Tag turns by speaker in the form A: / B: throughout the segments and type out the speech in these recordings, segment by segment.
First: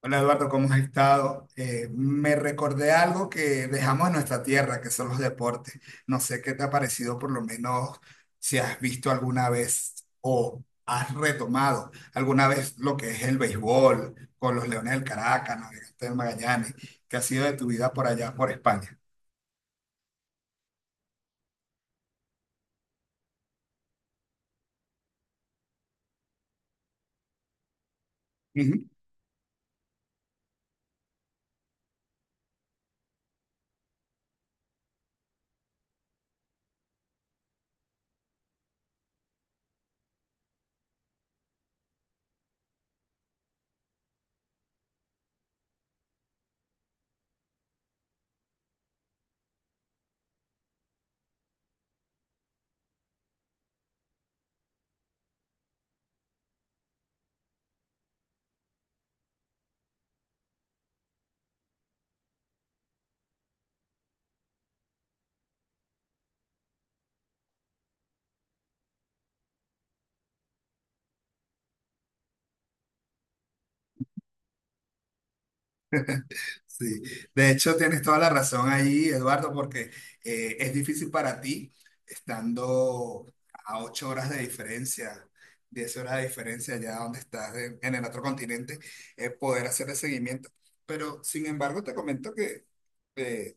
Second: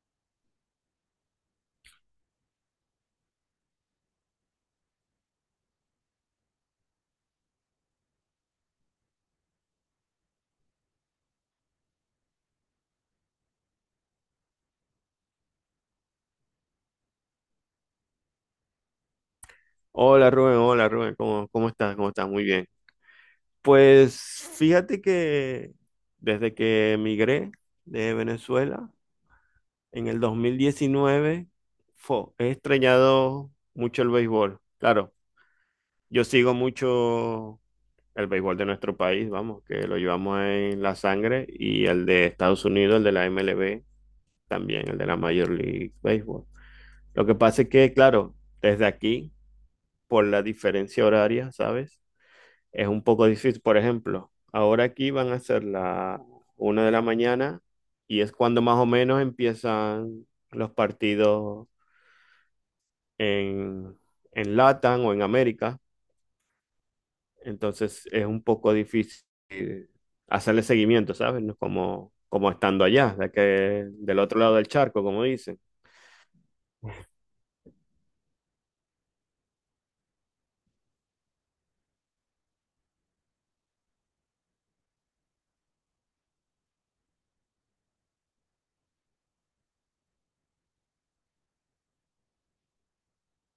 A: Hola Eduardo, ¿cómo has estado? Me recordé algo que dejamos en nuestra tierra, que son los deportes. No sé qué te ha parecido, por lo menos si has visto alguna vez o has retomado alguna vez lo que es el béisbol con los Leones del Caracas, Navegantes del Magallanes, que ha sido de tu vida por allá, por España.
B: Hola Rubén, ¿cómo estás? ¿Cómo estás? Muy bien. Pues fíjate que desde que emigré de Venezuela en el 2019 he extrañado mucho el béisbol. Claro, yo sigo mucho el béisbol de nuestro país, vamos, que lo llevamos en la sangre, y el de Estados Unidos, el de la MLB, también el de la Major League Baseball. Lo que pasa es que, claro, desde aquí, por la diferencia horaria, ¿sabes? Es un poco difícil, por ejemplo, ahora aquí van a ser la una de la mañana y es cuando más o menos empiezan los partidos en, en LATAM o en América. Entonces es un poco difícil hacerle seguimiento, ¿sabes? No es como, como estando allá, del otro lado del charco, como dicen.
A: Sí, de hecho tienes toda la razón ahí, Eduardo, porque es difícil para ti estando a 8 horas de diferencia, 10 horas de diferencia allá donde estás en el otro continente, poder hacer el seguimiento. Pero sin embargo, te comento que eh,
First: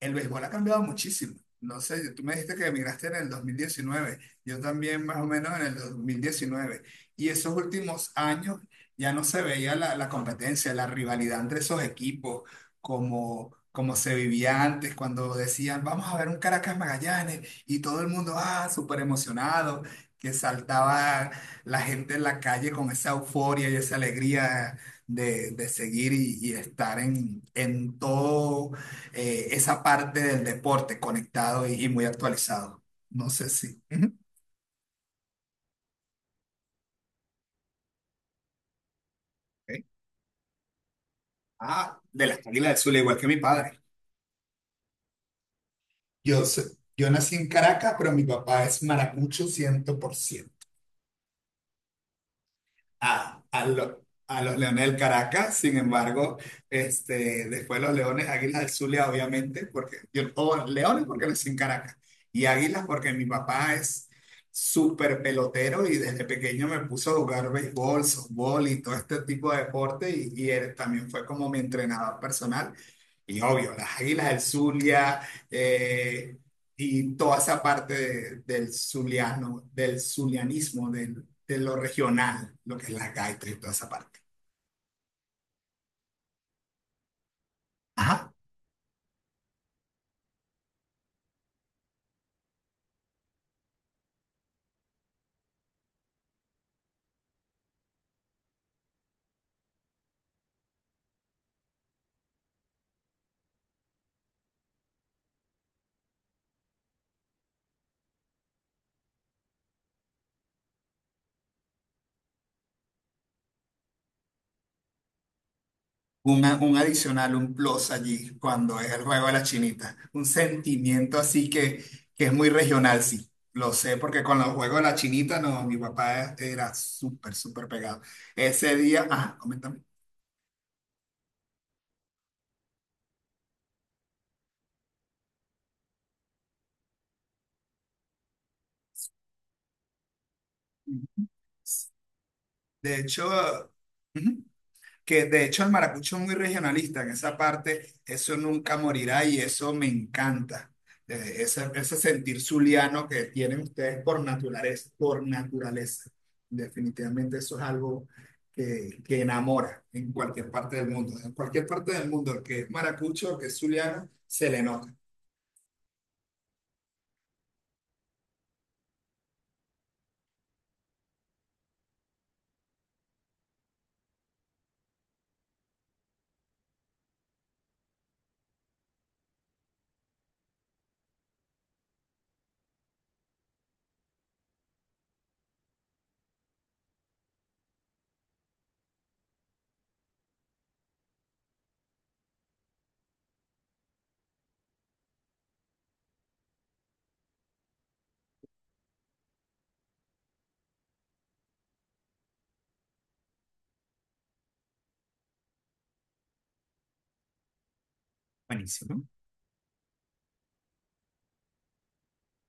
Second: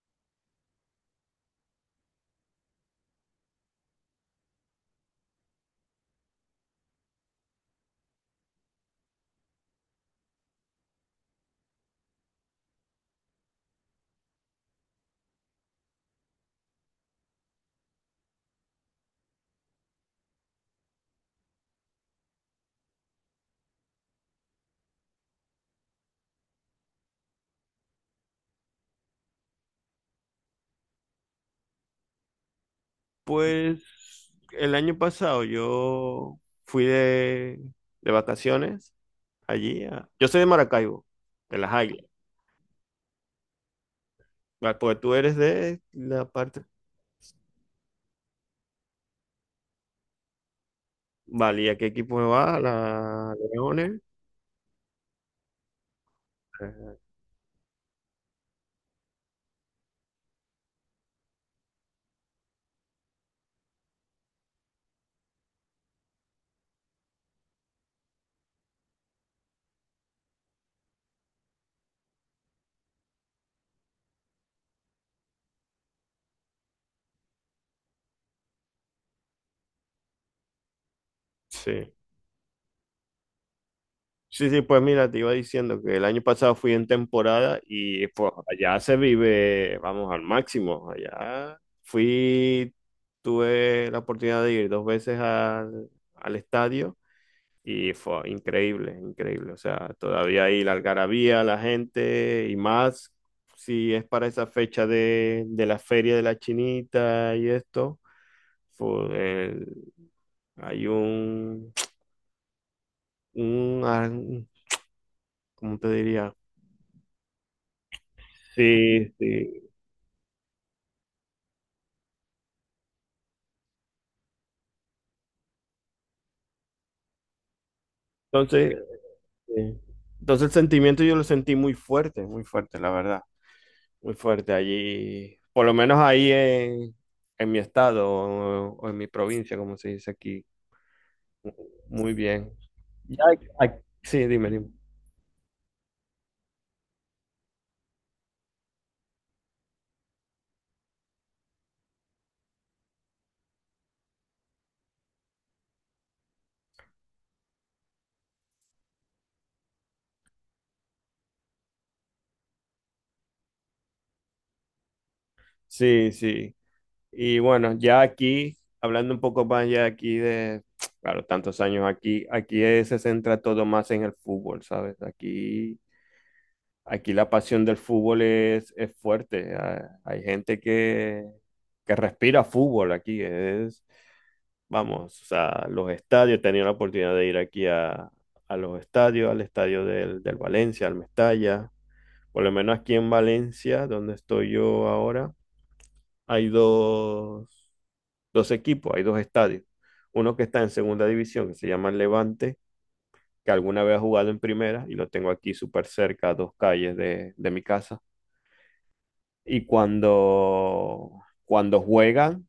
A: el béisbol ha cambiado muchísimo. No sé, tú me dijiste que emigraste en el 2019, yo también más o menos en el 2019. Y esos últimos años ya no se veía la competencia, la rivalidad entre esos equipos, como se vivía antes, cuando decían, vamos a ver un Caracas Magallanes, y todo el mundo, ah, súper emocionado, que saltaba la gente en la calle con esa euforia y esa alegría de seguir y estar en todo esa parte del deporte conectado y muy actualizado. No sé si. Ujú,
B: Pues el año pasado yo fui de vacaciones
A: ok.
B: allí. Yo soy de Maracaibo, de las
A: Ah,
B: Águilas.
A: de las Águilas del Zulia, igual que mi padre.
B: Vale, pues tú eres de la parte.
A: Yo nací en Caracas, pero mi papá es maracucho 100%
B: Vale, ¿y a qué equipo me va? ¿La Leones?
A: a los Leones del Caracas. Sin embargo,
B: Ajá,
A: este, después los Leones, Águilas del Zulia, obviamente, porque yo, o bueno, Leones porque nací en Caracas, y Águilas porque mi papá es súper pelotero y desde pequeño me puso a jugar béisbol, softball y todo este tipo de deporte y él también fue como mi entrenador personal. Y obvio, las Águilas del Zulia, eh, y toda esa parte del zuliano, del zulianismo, del de lo
B: sí.
A: regional, lo que es la gaita y toda esa parte.
B: Sí, sí, pues mira, te iba diciendo que el año pasado fui en temporada y
A: Ajá.
B: pues allá se vive, vamos, al máximo. Allá fui, tuve la oportunidad de ir dos veces al estadio. Y fue increíble, increíble. O sea, todavía ahí la algarabía, la gente y más si es para esa fecha de la feria de la Chinita y esto. fue el- Hay un, ¿cómo te diría?
A: Un adicional, un plus allí cuando es el
B: Sí,
A: juego de la
B: sí.
A: chinita. Un sentimiento así que es muy regional, sí. Lo sé porque con los juegos de la chinita, no, mi papá era súper, súper pegado. Ese
B: Entonces,
A: día, ajá, coméntame.
B: eh, entonces el sentimiento yo lo sentí muy fuerte, la verdad. Muy fuerte allí, por lo menos en mi estado o en mi provincia, como se dice aquí. Muy bien.
A: De
B: Ya
A: hecho,
B: hay- hay- sí,
A: ujú,
B: dime, dime.
A: que de hecho el maracucho es muy regionalista, en esa parte eso nunca morirá y eso me encanta. Ese sentir zuliano que tienen ustedes por naturaleza, por naturaleza. Definitivamente eso es algo que enamora en cualquier parte del mundo. En cualquier parte del mundo, el que es maracucho, el que es zuliano, se le nota.
B: Sí, sí. Y bueno, ya aquí, hablando un poco más ya aquí de, claro, tantos años aquí, se centra todo más en el fútbol, ¿sabes? Aquí, aquí la pasión del fútbol es fuerte. Ah, hay gente que respira fútbol aquí. Es, vamos, o sea, los estadios, he tenido la oportunidad de ir a los estadios, al estadio del Valencia, al Mestalla. Por lo menos aquí en Valencia, donde estoy yo ahora. hay dos, Dos equipos, hay dos estadios. Uno que está en segunda división, que se llama el Levante, que alguna vez ha jugado en primera y lo tengo aquí súper cerca, a dos calles de mi casa.
A: Buenísimo.
B: Y cuando juegan,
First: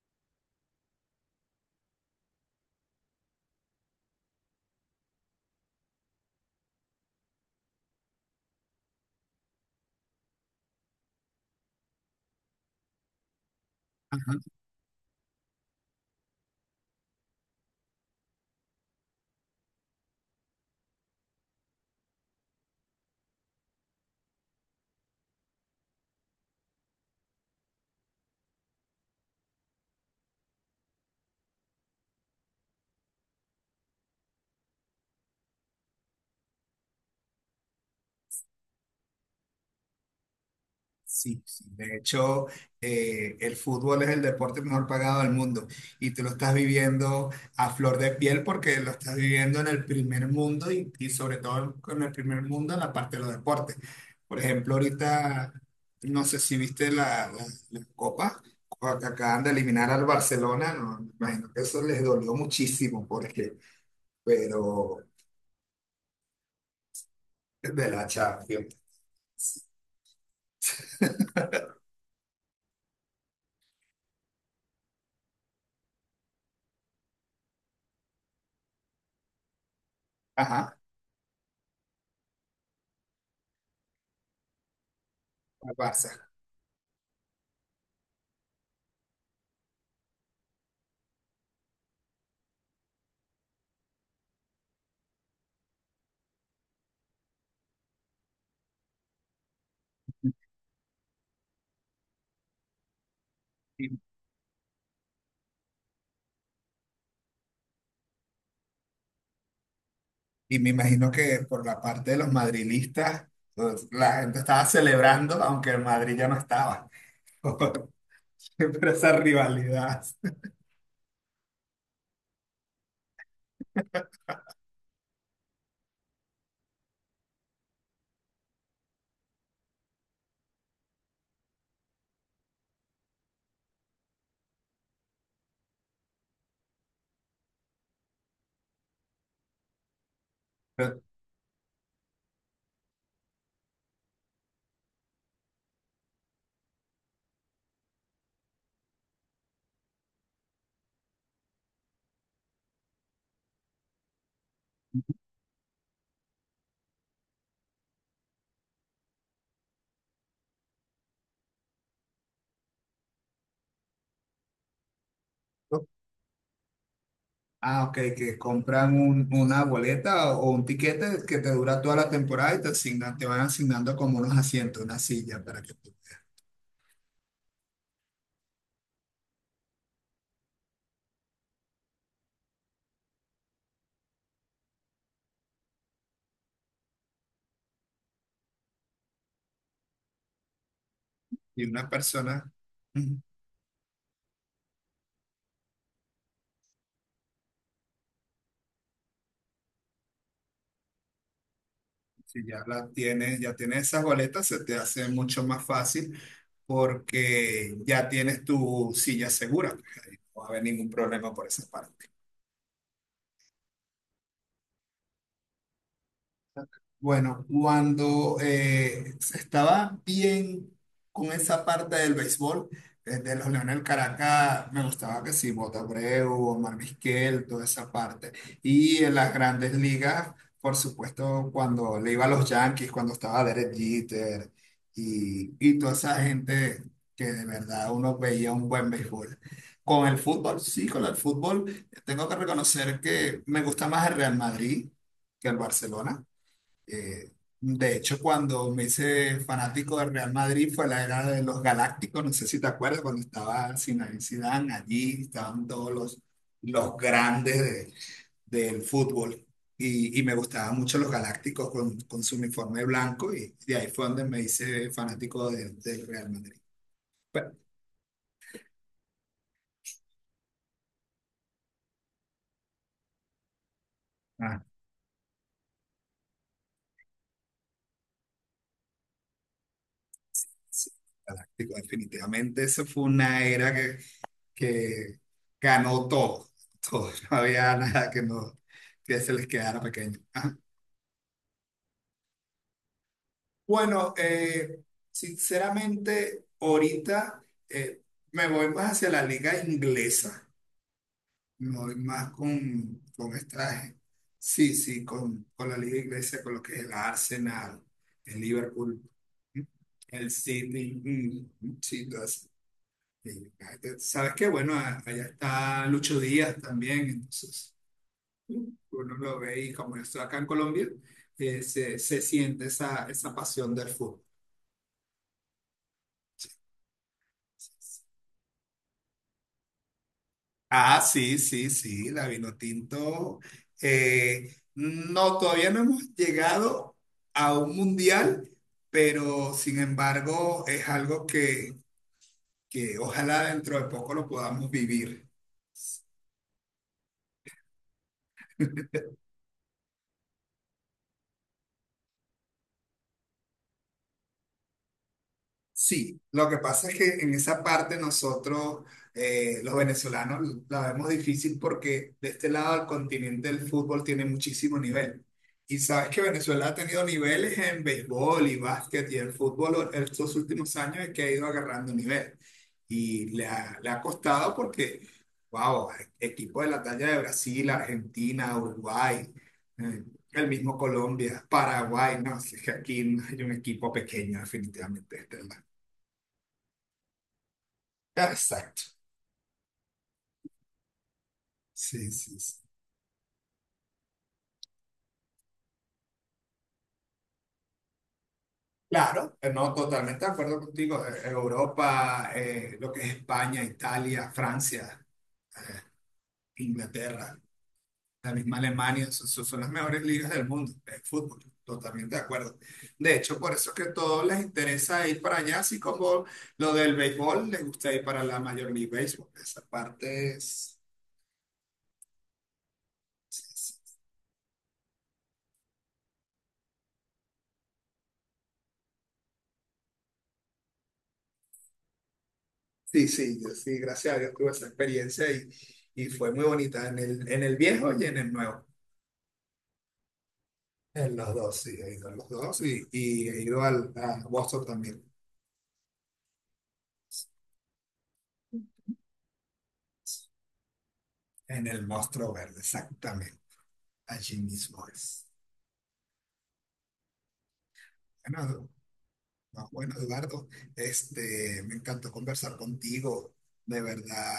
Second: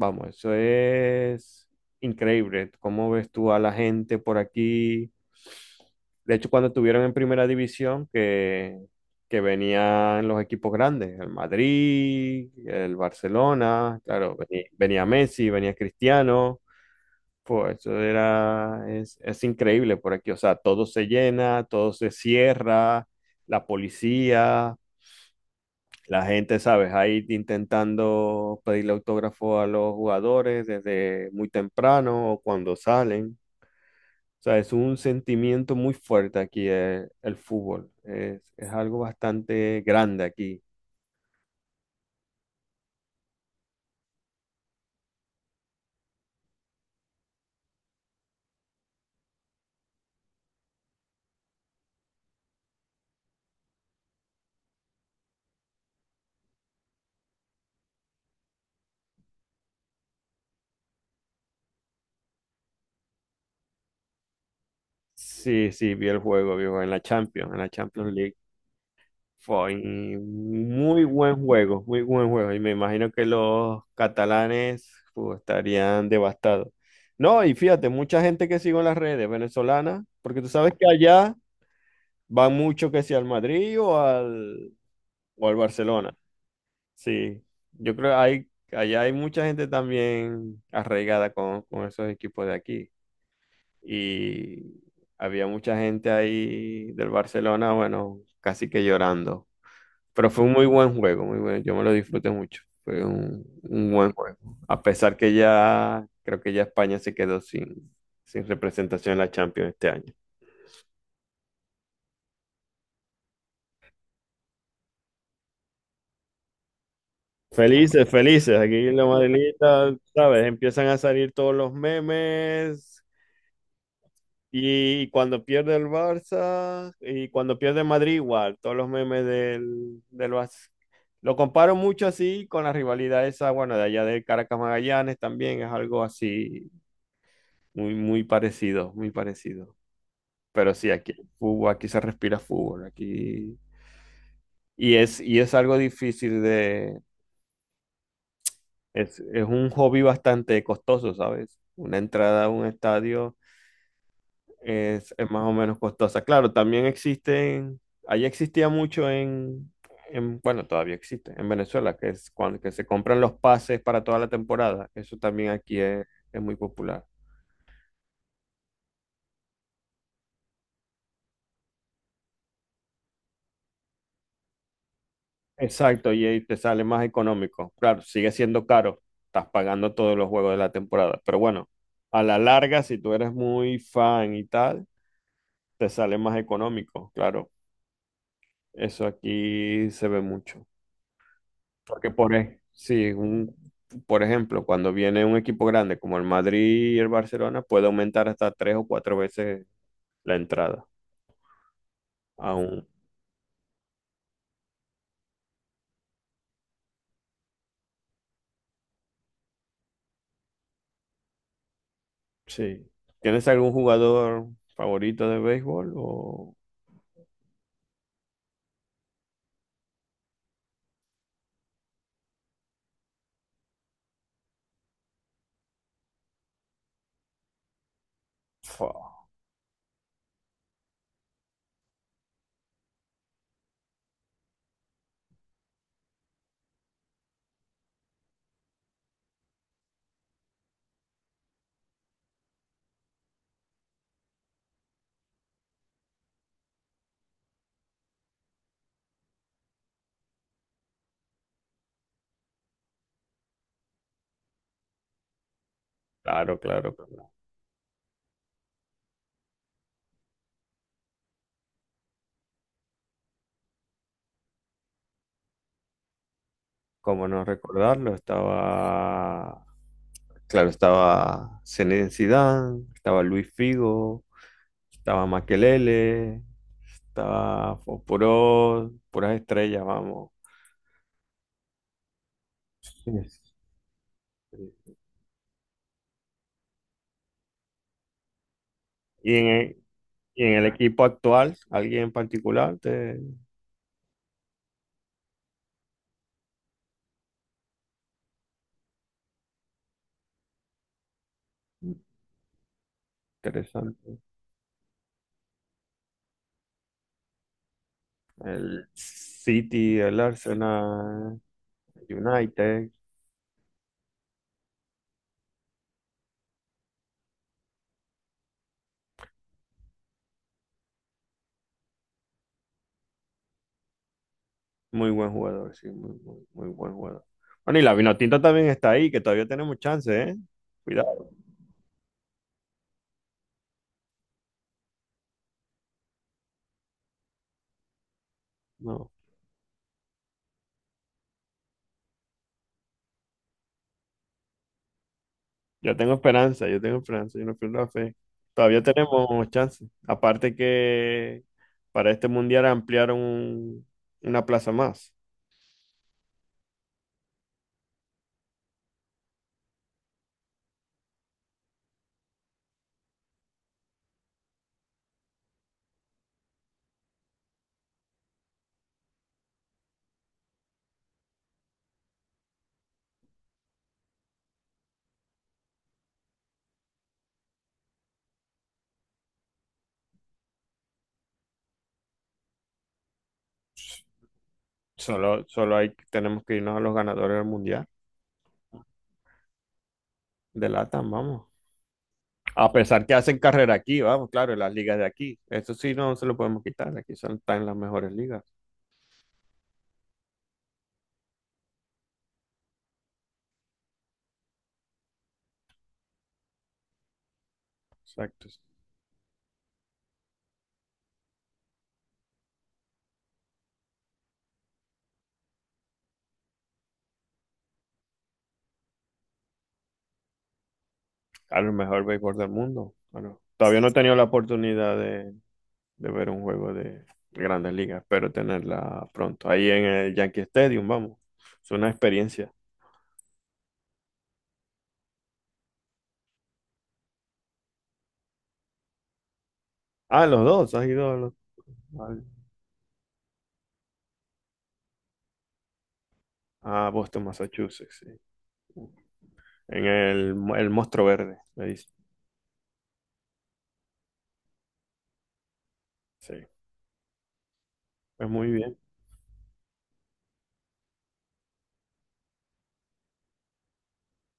B: vamos, eso es increíble. ¿Cómo ves tú a la gente por aquí? De hecho, cuando estuvieron en primera división, que venían los equipos grandes, el Madrid, el Barcelona, claro, venía Messi, venía Cristiano, pues eso es increíble por aquí, o sea, todo se llena, todo se cierra, la policía. La gente, ¿sabes? Ahí intentando pedirle autógrafo a los jugadores desde muy temprano o cuando salen. O sea, es un sentimiento muy fuerte aquí el fútbol. Es algo bastante grande aquí.
A: Sí, sí. De hecho, el fútbol es el deporte mejor pagado del mundo y tú lo estás viviendo a flor de piel porque lo estás viviendo en el primer mundo y sobre todo en el primer mundo en la parte de los deportes. Por ejemplo, ahorita, no sé si viste la Copa, cuando que acaban de eliminar al Barcelona, no, me imagino que eso les dolió muchísimo porque, pero
B: Sí, sí, vi el juego, viejo, en la
A: de la
B: Champions League.
A: Champions,
B: Fue muy buen juego, muy buen juego. Y me imagino que los catalanes pues, estarían devastados. No, y fíjate, mucha gente que sigo en las redes venezolanas, porque tú sabes
A: ajá,
B: que allá van mucho que si al Madrid o al
A: al
B: Barcelona.
A: Barça.
B: Sí, yo creo que hay, allá hay mucha gente también arraigada con esos equipos de aquí. Y había mucha gente ahí del Barcelona, bueno, casi que llorando. Pero fue un muy buen juego, muy bueno. Yo me lo disfruté mucho. Fue un buen juego. A pesar que ya, creo que ya España se quedó sin representación en la Champions este año.
A: Y me imagino que por la parte de los madrilistas, pues, la gente estaba celebrando, aunque el Madrid ya no estaba.
B: Felices, felices. Aquí
A: Pero
B: en la
A: esa
B: Madelita,
A: rivalidad.
B: ¿sabes? Empiezan a salir todos los memes. Y cuando pierde el Barça, y cuando pierde Madrid, igual, todos los memes del Barça. Lo comparo mucho así con la rivalidad esa, bueno, de allá de Caracas Magallanes también es algo así muy, muy parecido, muy parecido. Pero sí, aquí hay fútbol, aquí se respira fútbol, aquí. Y es algo difícil de. Es un hobby bastante costoso, ¿sabes? Una entrada a un estadio es más o menos costosa. Claro, también existen, allí existía mucho en, bueno, todavía existe, en Venezuela, que es cuando que se compran los pases para toda la temporada. Eso también aquí es muy popular.
A: Ah, ok, que compran una boleta o un tiquete que te dura toda la temporada y te asignan, te van asignando como unos asientos, una silla para que tú-
B: Exacto, y ahí te sale más económico. Claro, sigue siendo caro, estás pagando todos los juegos de la temporada, pero bueno, a la larga, si tú eres muy fan y tal, te sale más económico, claro. Eso aquí se ve mucho.
A: y una
B: Porque
A: persona.
B: sí, por ejemplo, cuando viene un equipo grande como el Madrid y el Barcelona, puede aumentar hasta tres o cuatro veces la entrada.
A: Si ya
B: Aún,
A: la tienes, ya tienes esas boletas, se te hace mucho más fácil porque ya tienes tu silla segura. Pues, ahí no va a haber ningún problema por esa parte.
B: sí. ¿Tienes algún jugador favorito de béisbol? O...
A: Bueno, cuando estaba bien con esa parte del béisbol, desde los Leones del Caracas, me gustaba que sí, Bota Abreu, Omar Vizquel, toda esa parte. Y en
B: Fua,
A: las grandes ligas, por supuesto, cuando le iba a los Yankees, cuando estaba Derek Jeter y toda esa gente que de verdad uno veía un buen béisbol. Con el fútbol, sí, con el fútbol, tengo que reconocer que me gusta más el Real Madrid que el Barcelona. Eh, de hecho, cuando me hice fanático del Real Madrid fue la era de los Galácticos, no sé si te acuerdas, cuando estaba Zinedine Zidane, allí estaban todos
B: claro, claro,
A: los
B: claro.
A: grandes del fútbol y me gustaban mucho los Galácticos con su uniforme blanco y de ahí fue donde me hice fanático del Real Madrid.
B: Cómo no
A: Pero,
B: recordarlo, estaba, claro, estaba Zinedine Zidane, estaba Luis Figo.
A: ah,
B: Estaba Makelele, estaba Fosforos, puras estrellas, vamos.
A: sí, Galáctico, definitivamente, eso fue
B: Yes.
A: una era que ganó todo, todo. No había nada que, no, que se
B: Y
A: les
B: en el,
A: quedara pequeño.
B: y en
A: Ajá.
B: el equipo actual, alguien en particular, te-
A: Bueno, sinceramente, ahorita me voy más hacia la liga inglesa, me voy más con esta,
B: interesante.
A: sí, sí, con la liga inglesa, con lo que es el Arsenal, el
B: El
A: Liverpool,
B: City, el
A: el City,
B: Arsenal,
A: mm, sí, lo hace.
B: United,
A: El United. Sabes que bueno, allá está Lucho Díaz también, entonces, uno lo ve y como yo estoy acá en Colombia, se, se siente esa, esa pasión del fútbol.
B: muy buen jugador, sí, muy, muy, muy buen jugador. Bueno, y la Vinotinto también está ahí, que todavía tenemos chance, ¿eh?
A: Ah,
B: Cuidado.
A: sí, sí, sí, la Vinotinto. No, todavía no hemos llegado a un mundial,
B: No.
A: pero sin embargo es algo que ojalá dentro de poco lo podamos vivir.
B: Yo tengo esperanza, yo tengo esperanza, yo no pierdo la fe. Todavía tenemos chance. Aparte que para este mundial ampliaron una plaza más.
A: Sí, lo que pasa es que en esa parte nosotros, los venezolanos, la vemos difícil porque de este lado del continente el fútbol tiene muchísimo nivel. Y sabes que Venezuela ha tenido niveles en béisbol y básquet y el fútbol en estos últimos años es que ha ido agarrando nivel. Y le ha costado porque, wow, equipos de la talla de Brasil, Argentina, Uruguay, eh, el mismo Colombia, Paraguay, no, si es que aquí no hay un equipo pequeño definitivamente.
B: Tenemos que irnos a los ganadores del mundial
A: Exacto.
B: de LATAM, vamos.
A: Sí, sí, sí.
B: A pesar que hacen carrera aquí, vamos, claro, en las ligas de aquí. Eso sí no se lo podemos quitar. Aquí son, están las mejores ligas.
A: Claro, no, totalmente de acuerdo contigo. Europa, lo que es España, Italia, Francia, eh, Inglaterra, la
B: Exacto.
A: misma Alemania, son las mejores ligas del mundo de fútbol. Totalmente de acuerdo. De hecho, por eso es que a todos les interesa ir para allá, así como lo del béisbol, les gusta ir para la Major League Baseball. Esa parte es...
B: Claro, el mejor béisbol del mundo. Bueno, todavía no he tenido la oportunidad de ver un juego de Grandes Ligas. Espero tenerla pronto. Ahí en el Yankee Stadium, vamos. Es una experiencia.
A: Sí, sí, yo sí, gracias a Dios tuve esa experiencia y fue muy bonita en el viejo y en el nuevo.
B: Ah, los dos. Has ido
A: En
B: a,
A: los
B: los-
A: dos, sí, he ido a
B: al-
A: los dos y he ido al, a Boston también,
B: A Boston, Massachusetts. Sí. El Monstruo Verde, me
A: en el
B: dice.
A: Monstruo Verde, exactamente, allí mismo es.
B: Sí, pues muy
A: Bueno,
B: bien.
A: no, bueno, Eduardo, este, me encantó conversar contigo, de verdad,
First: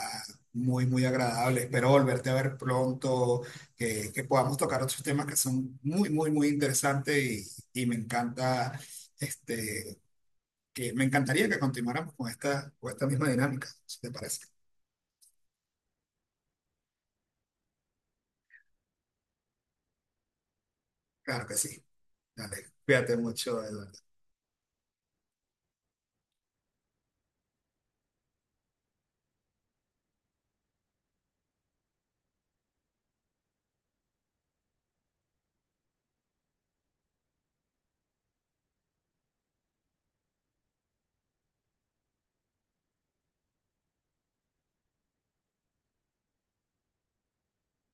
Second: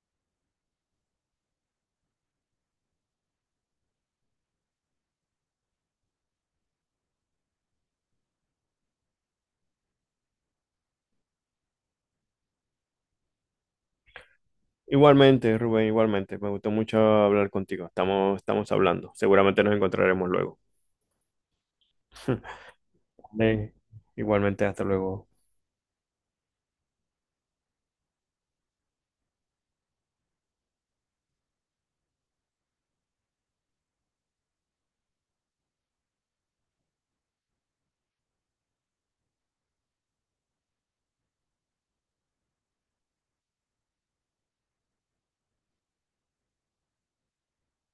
A: muy, muy agradable. Espero volverte a ver pronto, que podamos tocar otros temas que son muy, muy, muy interesantes y me encanta, este, que me encantaría que continuáramos con esta misma dinámica, si te parece.
B: Igualmente, Rubén, igualmente. Me gustó mucho hablar contigo. Estamos, estamos hablando. Seguramente nos encontraremos luego.
A: Claro que sí. Dale, cuídate mucho,
B: Vale.
A: Eduardo.
B: Igualmente, hasta luego.